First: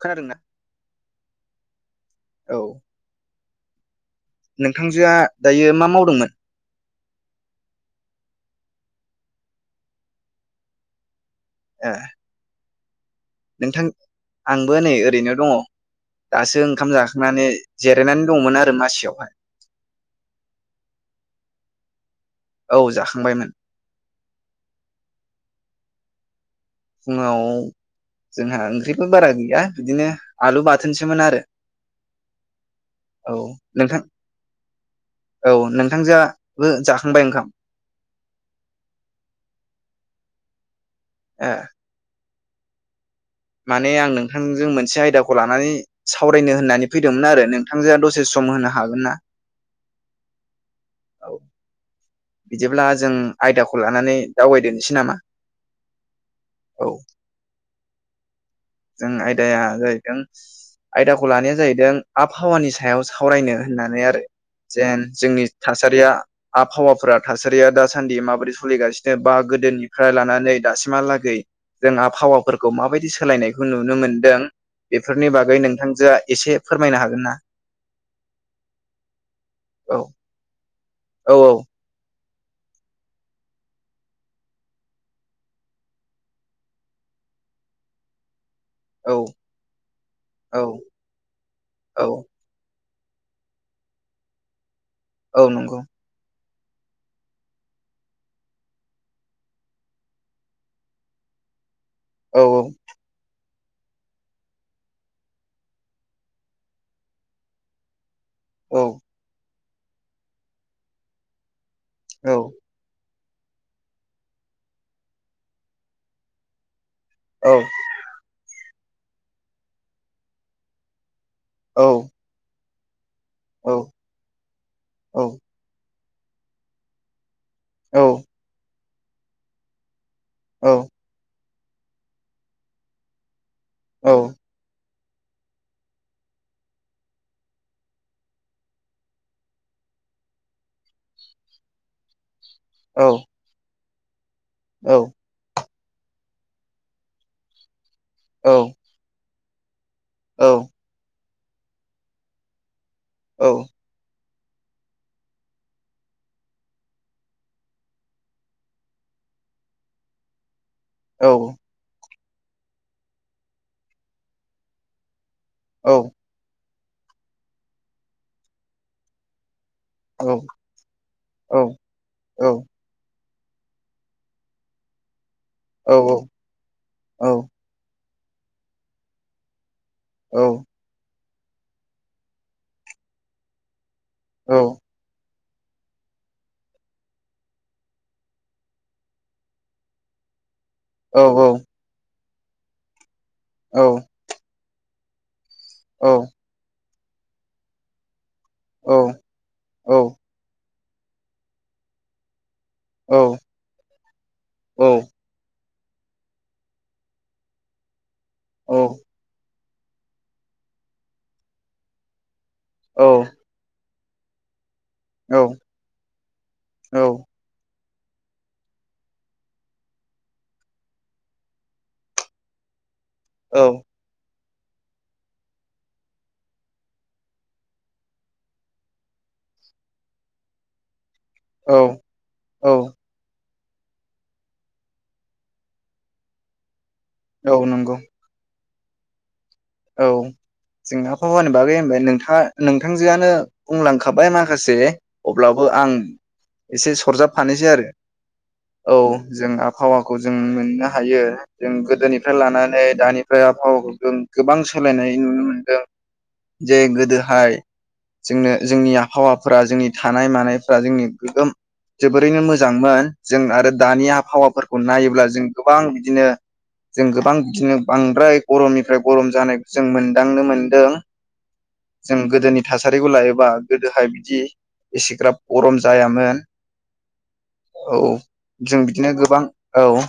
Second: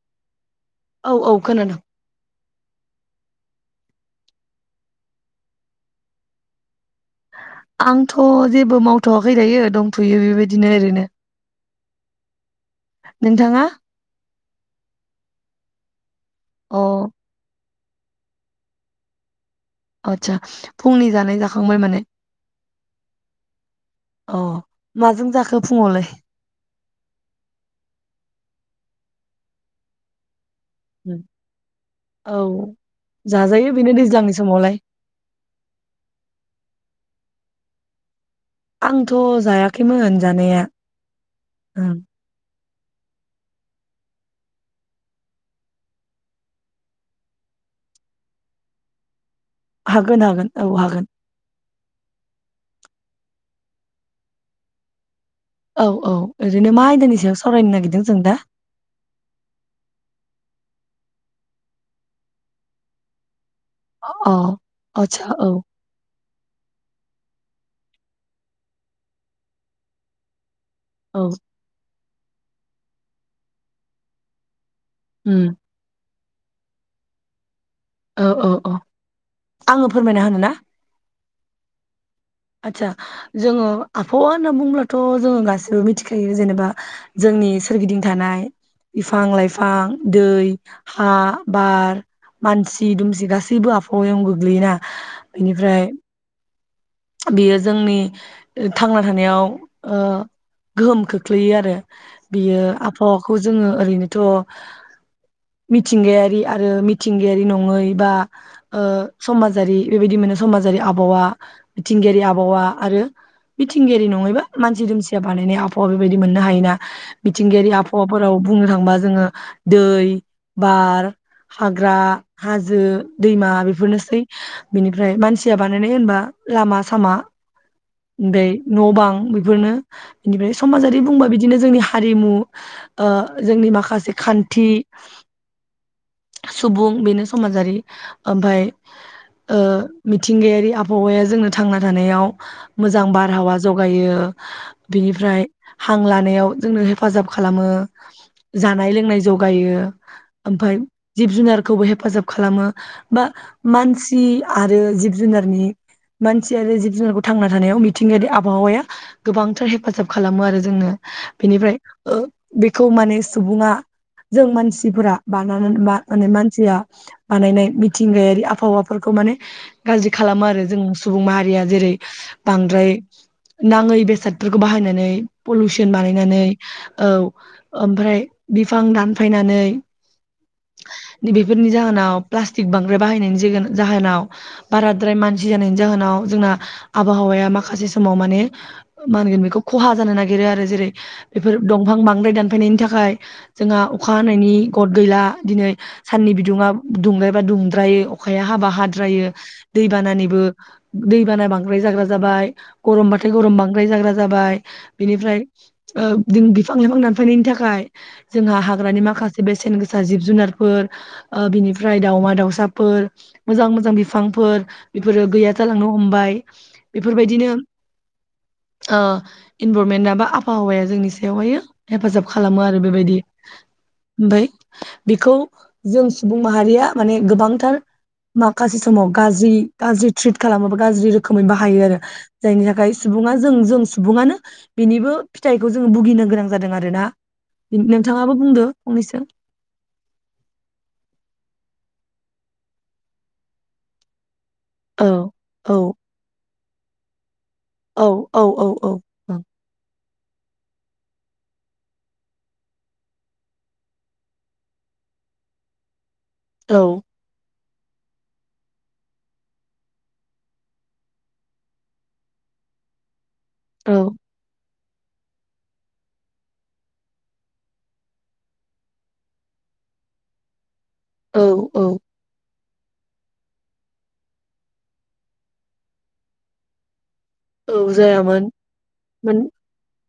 खोनादों ना? औ औ खोनादों। औ नोंथांजोआ दायो मा मावदोंमोन? आंथ' जेबो मावथ'वाखै दायो दंथ'यो बेबायदिनो ओरैनो। ए नोंथाङा? नोंथां आंबो नै ओरैनो दङ। दासो अ ओंखाम जाखांनानै जिरायनानै दंमोन आरो मासियावहाय। आतसा फुंनि जानाय जाखांबाय माने? औ जाखांबायमोन। अ माजों जाखो फुङावलाय? फुङाव जोंहा ओंख्रिबो बारा गैया बिदिनो आलु बाथोनसोमोन आरो औ औ जाजायो बेनो नोंथां दैज्लांनि समावलाय औ नोंथांजोआ-बो जाख खांबाय ओंखाम? आंथ' जायाखैमोन जानाया। ओ ओं माने आं नोंथांजों मोनसे आयदाखौ लानानै सावरायनो होननानै फैदोंमोन आरो नोंथांजोंआ दसे सम होनो हागोन ना? हागोन-हागोन औ हागोन। औ बिदिब्ला जों आयदाखौ लानानै दावबायदोनिसै नामा? औ-औ ओरैनो औ मा आयदानि सायाव सावरायनो नागिरदों जों दा? जों आयदाया जाहैदों आयदाखौ लानाया जाहैदों आबहावानि सायाव सावरायनो होननानै आरो अ जेन आदसा जोंनि औ थासारिया आबहावाफोरा थासारिया दासान्दि माबोरै सलिगासिनो बा गोदोनिफ्राय लानानै औ दासिमहालागै जोंहा हावाफोरखौ माबायदि सोलायनाय नुनो मोनदों। बेफोरनि उम बागै नोंथांजोंआ एसे फोरमायनो हागोन ना? औ-औ-औ आङो फोरमायना होनो ना? औ-औ। आदसा जोङो आबहावा होनना बुंब्लाथ' जोङो गासिबो मिथिखायो जेनेबा जोंनि सोरगिदिं थानाय औ बिफां लाइफां दै औ हा बार औ मानसि सि दुमसि गासैबो आबहावायाव गोग्लैयोना। औ नंगौ बेनिफ्राय बेयो जोंनि थांना थानायाव ओ गोहोम खोख्लैयो आरो। औ बियो आबहावाखौ ज जोङो ओरैनोथ' मिथिंगायारि आरो मिथिंगायारि नङै बा औ ओह समाज जारि बेबायदि मोनो समाजारि आबहावा मिथिंगायारि औ आबहावा आरो मिथिंगायारि नङै बा मानसि दुमसिया बानायनाय आबहावा बेबायदि मोननो हायोना। मिथिंगायारि आबहावाफोराव बुंनो था बा जोङो दै, बार, औ हाग्रा, हाज जो । दैमा औ बेफोरनोसै बिनिफ्राय औ मानसिया बानायनाय होनबा लामा सामा दै न' बां बेफोरनो । इनिफ्राय औ समाजारि बुंबा बिदि बिदिनो जोंनि हारिमु ओह जोंनि औ माखासे खान्थि‌ सुबुं बेनो समाजारि ओमफाय ओह मिथिंगायारि आबहावाया जोंनो थांना थानायाव औ मोजां बारहावा ज गायो बिनिफ्राय हां लानायाव जोंनो हेफाजाब खालामो‌‌ जानाय लोंनाय जौ गायो ओमफाय जिब जुनारखौबो हेफाजाब खालामो बा मानसि आरो जिब जुनारनि मानसि आरो जिब जुनारखौ थांना थानायाव मिथिंगायारि आबहावाया गोबांथार हेफाजाब खालामो आरो जोंनो बेनिफ्राय ओ बेखौ माने सुबुङा जों मानसिफोरा बानाननानै औ बा माने मानसिया बानायनाय मिथिंगायारि आबहावाफोरखौ माने गाज्रि औ औ खालामो आरो जों सुबुं औ माहारिया जेरै औ बांद्राय नाङै बेसादफोरखौ बाहायनानै औ पलुसन बानायनानै औ ओमफ्राय बिफां दानफायनानै औ । दि बेफोरनि जाहोनाव प्लास्टिक बांद्राय बाहायनायनि जा जाहोनाव औ बाराद्राय मान सि जानायनि जाहोनाव जोंना आबहावाया माखासे समाव माने मा होनगोन बेखौ खहा जानो नागिरो आरो । जेरै औ बेफोर दंफां बांद्राय दान फैनायनि थाखाय जोंहा औ अखा हानायनि गट गैला दिनै साननि बिदुङा दुंद्रायबा दुंद्रायो अखाया हाबा हाद्रायो दैबानानिबो दैबाना बांद्राय जाग्रा जाबाय गरमबाथाय गरम बांद्राय जाग्रा जाबाय बिनिफ्राय ओ जों बिफां-लाइफां दानफायनायनि थाखाय जोंहा हाग्रानि माखासे बेस सेन गोसा जिब जुनारफोर ओ बिनिफ्राय दाउमा-दाउ साफोर मोजां मोजां बि फांफोर बेफोरो गैया लांनो हमबाय बेफोरबायदिनो ओ इनभरमेन्टआ बा आबहावाया जोंनि सायावहाय हेफाजाब खालामो आरो बेबायदि औ ओमफ्राय बेखौ जों सुबुं माहारिया माने गोबांथार माखासे समाव गाज्रि गाज्रि ट्रिट खालामोबा गाज्रि रो रोखोमै औ बाहायो आरो जायनि थाखाय सुबुङा जों जों सुबुङानो बेनिबो फिथाइखौ जों भुगिनो गोनां जादों आरोना। औ नंगौ नोंथाङाबो बुंदो फंनैसो औ जों आबफावानि बागै होनबाय नोंथाङा नोंथांजोआनो बुंलांखाबाय मा माखासे औ अब्लाबो औ आं एसे सरजाब फानोसै आरो औ जों आबहावा खौ जों मोननो हायो जों गोदोनिफ्राय लानानै दानिफ्राय आबहावाखौ दोन गोबां सोलायनाय नुनो मोनदों। जे गोदोहाय जोंनो जोंनि आबहावाफोरा जोंनि थानाय मानायफ्रा जोंनि गोगोम जोबोरैनो मोजांमोन। जों आरो औ दानि आबहावाफोर खौ नायोब्ला जों गोबां बिदिनो जों गोबां बिदिनो बांद्राय गरमनिफ्राय गरम जानायखौ जों मोनदांनो मोनदों। औ औ जों गोदोनि थासारिखौ लायोबा गोदोहाय बिदि एसेग्राब गरम जायामोन। औ जों बिदिनो मोन गोबां औ।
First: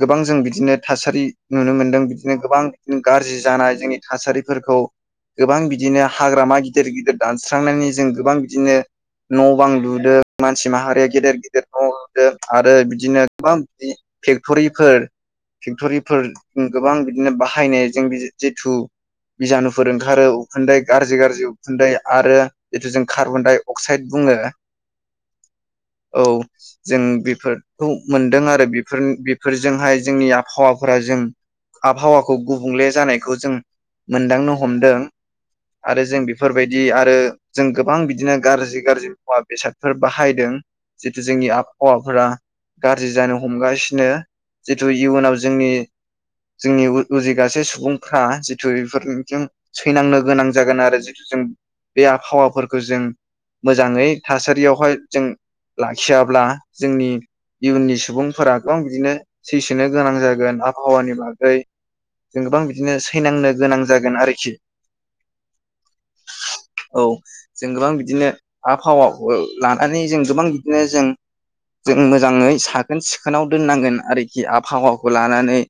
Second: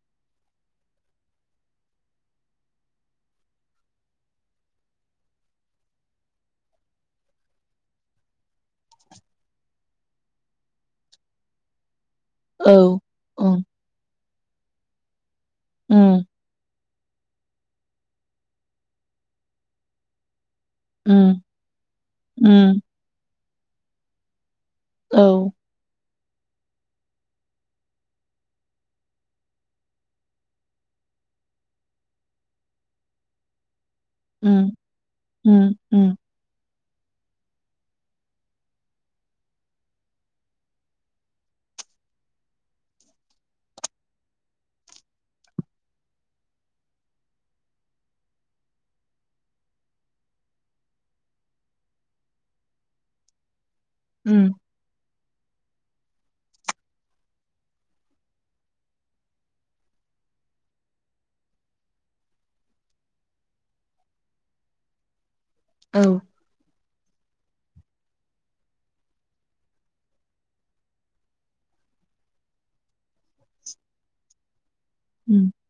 गोबां जों बिदिनो थासारि नुनो मोनदों बि बिदि गोबां बिदि गाज्रि जानाय जोंनि थासारिफोरखौ गोबां बिदिनो हाग्रामा गिदिर गिदिर दानस्रांनानै जों गोबां बिदिनो न' बां लुदों मानसि माहारिया गेदेर गेदेर न' औ आरो बिदिनो उम गोबां बिदि फेक्ट'रिफोर फेक्ट'रिफोर। उम गोबां बिदिनो बाहायनायजों जिथु बिजानुफोर ओंखारो उखुन्दै गाज्रि उम गाज्रि उखुन्दै आरो उम जिथु जों कार्बन डाइ अक्साइड बुङो औ औ जों बेफोरखौ मोनदों आरो बेफोर बेफोरजोंहाय जोंनि आबहावाफोरा जों आबहावाखौ गुबुंले जानायखौ जों मोनदांनो उम हमदों उम आरो उम जों बेफोर बायदि बिदि आरो जों गोबां बिदिनो गाज्रि गाज्रि मुवा बेसादफोर बाहायदों जितु जोंनि आबहावाफोरा गाज्रि जानो हमगासिनो जितु इयुनाव जोंनि जोंनि उजिगासे सुबुंफ्रा जिथु बेफोरनिजों सैनांनो गोनां जागोन आरो जिथु जों बे आबहावाफोरखौ जों मोजाङै उम थासारियावहाय जों लाखियाब्ला जोंनि इयुननि सुबुंफोरा गोबां बिदिनो सैसोनो गोनां जागोन आबहावानि बागै। जों गोबां बिदिनो सैनांनो गोनां जागोन आरोखि। औ औ जों गोबां बिदिनो आबहावा लानानै जों गोबां बिदिनो जों जों मोजाङै साखोन सिखोन खोनाव दोननांगोन आरोखि आबहावाखौ उम लानानै।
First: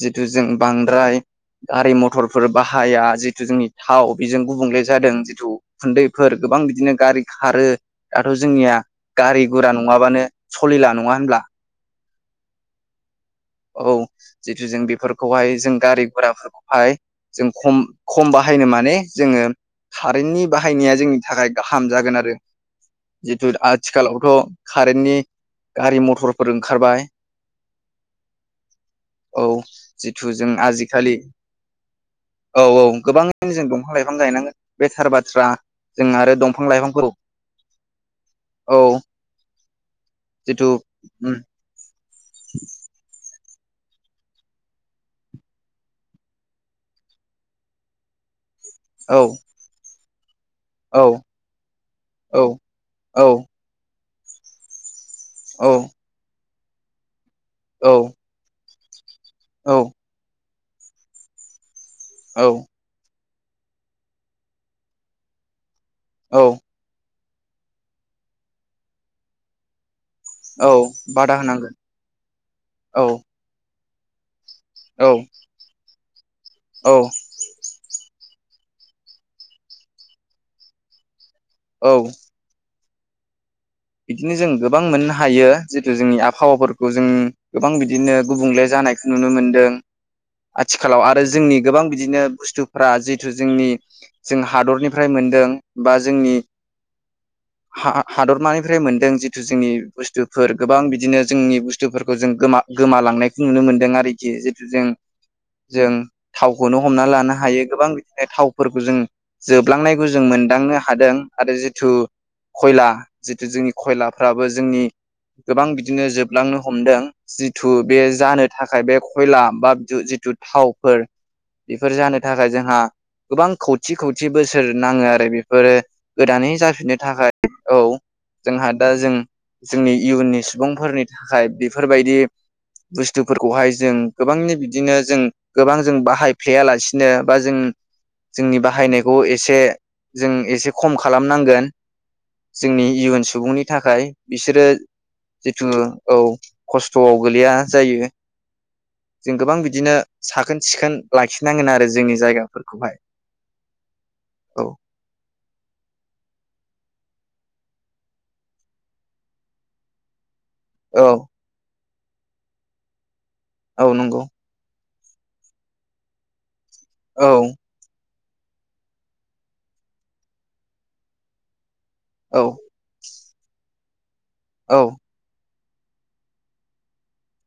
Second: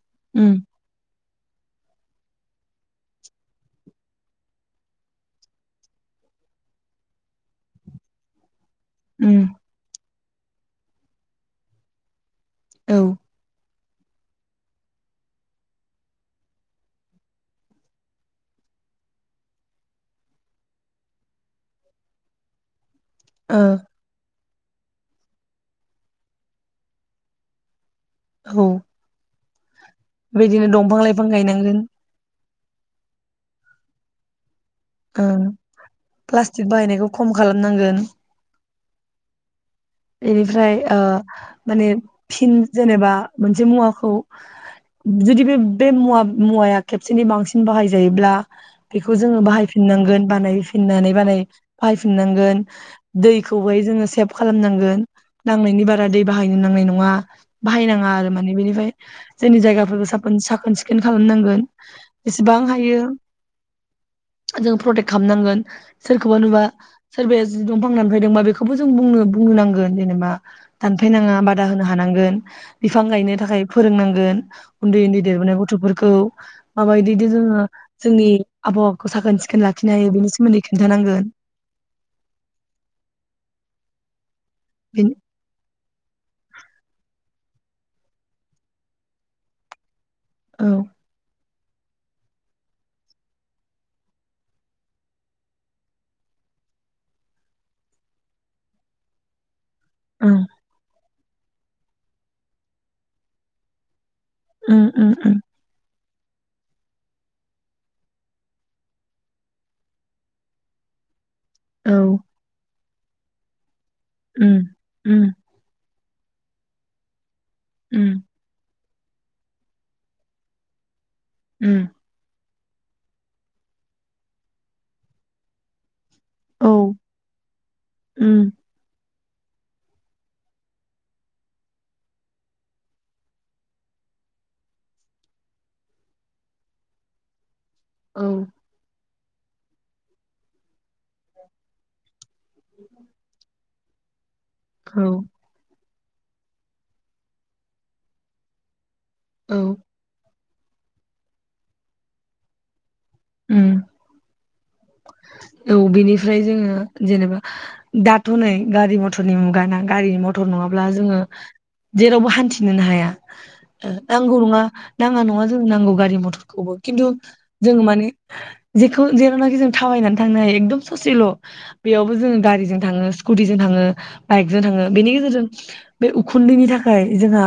जिथु जों उम बांद्राय गारि मथरफोर बाहाया जिथु जोंनि थाव बेजों गुबुंले जादों जिथु उखुन्दैफोर गोबां बिदिनो गारि खारो दाथ' जोंनिया गारि गुरा नङाबानो सलिला नङा होनब्ला? औ औ जितु जों बेफोरखौहाय जों गारि गराफोरखौहाय जों खम खम बाहायनो माने जोङो कारेन्टनि बाहायनाया जोंनि थाखाय गाहाम जागोन आरो। जिथु औ आथिखालावथ' कारेन्टनि गारि मथरफोर ओंखारबाय। औ जिथु जों बेबायदिनो दंफां आजिखालि लाइफां गायनांगोन औ औ गोबाङैनो जों दं। बिफां लाइफां गायनांगोन। बे थार ओ बाथ्रा जों आरो प्लास्टिक दंफां लाइफांखौ बाहायनायखौ खम खालामनांगोन औ जिथु बेनिफ्राय ओ उम माने फिन जेनेबा। मोनसे मुवाखौ जुदि बे बे मुवा मुवाया खेबसेनि बांसिन बाहायजायोब्ला। बेखौ औ जोङो बाहायफिननांगोन औ बानायफिननानै बानाय औ बाहायफिननांगोन औ दैखौहाय जोङो सेफ खालामनांगो गोन। औ नांनायनि बारा दैबाहा बाहायनो नांनाय नङा। औ बाहायनाङा आरो माने बेनिफ्राय जोंनि औ जायगाफोरखौ साफोन साखो साखोन सिखोन खालामनांगोन। औ बेसेबां हायो। जों प्रटेक्ट खालामनांगोन। सोरखौबा औ नुबा। सोरबाया जि दंफां दानफायदोंबा बेखौबो जोंनो बुंनो बुंनो नांगो गोन जेनेब बा औ दानफायनाङा बादा होनांगोन होनो हानांगोन बिफां औ गायनो थाखाय। फोरोंनांगोन। उन्दै औ उन्दै देरबोनाय गथफोर खौ। औ माबायदिदि जोङो जोंनि आबहावाखौ साखोन सिखोन लाखिनो हायो बेनि सोमोन्दै खिन्थानांगोन। औ। बिदिनो जों गोबां मोननो बेनि हायो। जितु जोंनि आबहावाफोरखौ जों गोबां बिदिनो गुबुंले जानायखौ नुनो मोनदों। औ आथिखालाव आरो जोंनि गोबां बिदिनो बुस्थुफ्रा जिहथु जोंनि जों हादरनिफ्राय मोनदों बा जोंनि हा आ हादरमानि फ्रि मोनदों जिथु जोंनि ओं बुस्थुफोर गोबां बिदिनो जोंनि बुस्थुफोरखौ जों गोमा गोमालांनायखौ नुनो मोनदों आरि। गियो जितु उम जों उम उम जों थावखौनो हमना लानो हायो गोबां बिदिनो थावफोरखौ जों जोबलांनायखौ जों मोनदांनो हादों। आरो जिथु औ खयला। जिथु जोंनि खयलाफ्राबो उम जोंनि उम गोबां बिदिनो जोब। लांनो हमदों जिथु बे उम जानो थाखाय बे खयला बा जिथु थावफोर उम बेफोर जानो थाखाय जों जोंहा गोबां खौथि खौथि बोसोर नाङो आरो बेफोरो गोदानै औ जाफिननो थाखाय औ। उम जोंहा दा जों। जोंनि इयुननि सुबुंफोरनि थाखाय बेफोरबायदि बुस्थुफोरखौहाय जों गोबांनि बिदिनो जों गोबां जों बाहायफ्लेायालासिनो बा जों औ जोंनि बाहायनाय ग एसे जों एसे खम खालामनांगोन जोंनि सुबुंनि थाखाय बिसोरो औ जिथु औ खस्थ'आव गोलैया जायो। जों गोबां औ बिदिनो साखोन सिखोन लाखिनांगोन आरो जोंनि जायगाफोरखौहाय। उम। औ औ बेनिफ्राय जोङो जेनेबा दाथ' नै गारि मथरनि मुगा ना गारि मथ टर नङाब्ला औ जोङो जेरावबो हान्थिनोनो हाया। औ ओ नंगौ दांगुरङा नाङा नङा जों नांगौ गारि मथरखौबो। खिन्थु औ जोंङो माने जेखौ जेरावनाखि जों थाबायनानै थांनो हायो एकदम ससेल' बेयावबो जोङो औ गारिजों थाङो स्कुटिजों थाङो बाइकजों औ थाङो बेनि गेजेरजों बे उखुन्दैनि थाखाय जोंहा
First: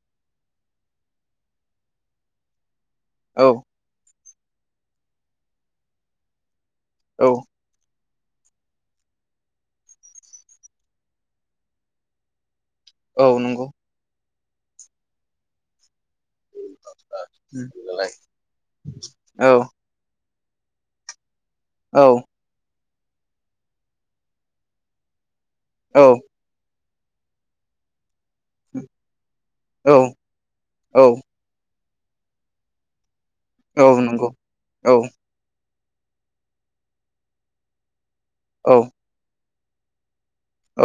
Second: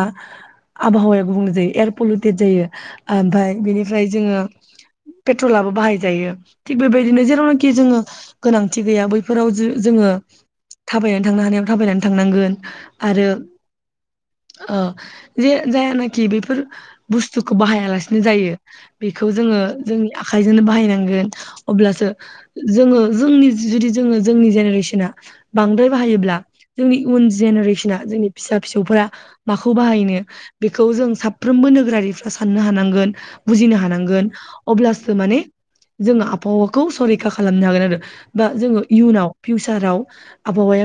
आबहावाया गुबुं जायो एयार पलुटेट जायो। ओमफाय औ बिनिफ्राय जोङो बे पेट्रलाबो बाहायजायो थिग बेबायदिनो औ जेरावनाखि जोङो गोनांथि गैया बैफोराव जो जोङो थाबायनानै थांनो हानायाव थाबायनानै थांनांगोन। औ नंगौ अ जे जायानो कि बेफोर बुस्थुखौ उम बाहायालासिनो जायो बेखौ जोङो औ जों आखायजोंनो बाहायनांगोन अब्लासो जोङो जोंनि जुदि जोङो जोंनि जेनेरेसना बांद्राय औ बाहायोब्ला जोंनि उन जेनेरेसना जोंनि फिसा फिसौफोरा माखौ औ बाहायनो बेखौ औ जों साफ्रोमबो नो गोरारिफ्रा साननो हानांगोन बुजिनो औ हानांगोन नंगौ औ अब्लासो माने जोङो आबहावाखौ संरैखा खालामनो हागोन आरो बा औ जोङो इयुनाव फिउचाराव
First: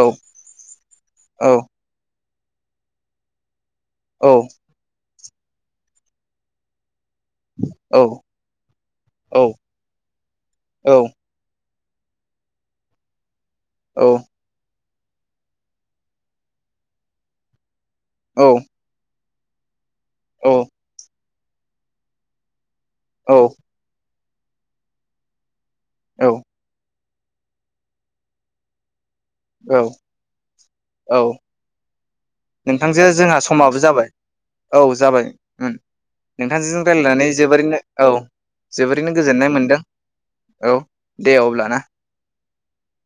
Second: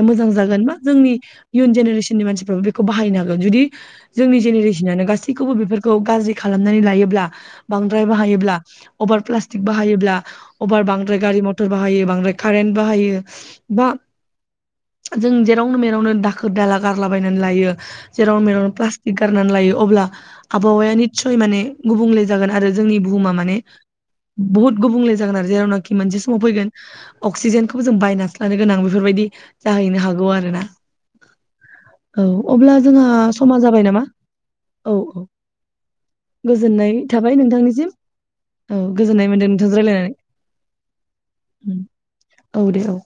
औ मोजां जागोन बा जोंनि औ इयुन जेनेरेसननि मानसि बेखौ बाहायनो हागोन जुदि औ जोंनि जेनेरेसनानो गासै खौबो बेफोरखौ गाज्रि खालामनानै लायोब्ला औ बांद्राय बाहायोब्ला अभार प्लास्टिक बाहायोब्ला अभार औ बांद्राय गारि म टर बाहायो बांद्राय कारेन्ट बाहायो बा जों जेरावनो मेरावनो दाखोर दाला गारलाबायनानै लायो। जेराव मेरावनो प्लास्टिक गारनानै लायो अब्ला औ आबहावाया निस्सय माने गुबुंले जागोन आरो जोंनि बुहुमा माने बहुत गुबुंले जागोन आरो जेरावनो खि मोनसे समाव औ फैगोन अक्सिजेनखौबो जों बायनासो लानो गोनां बेफोरबायदि औ जाहैनो हागौ आरोना औ अब्ला जोंहा समा जाबाय नामा औ औ जाबाय उम नोंथांजों गोजोननाय रायलायनानै थाबाय जोबोरैनो नोंथांनिसिम औ औ गोजोननाय मोनदों नोंथांजों राय्लायनानै औ दे अब्ला ना औ दे औ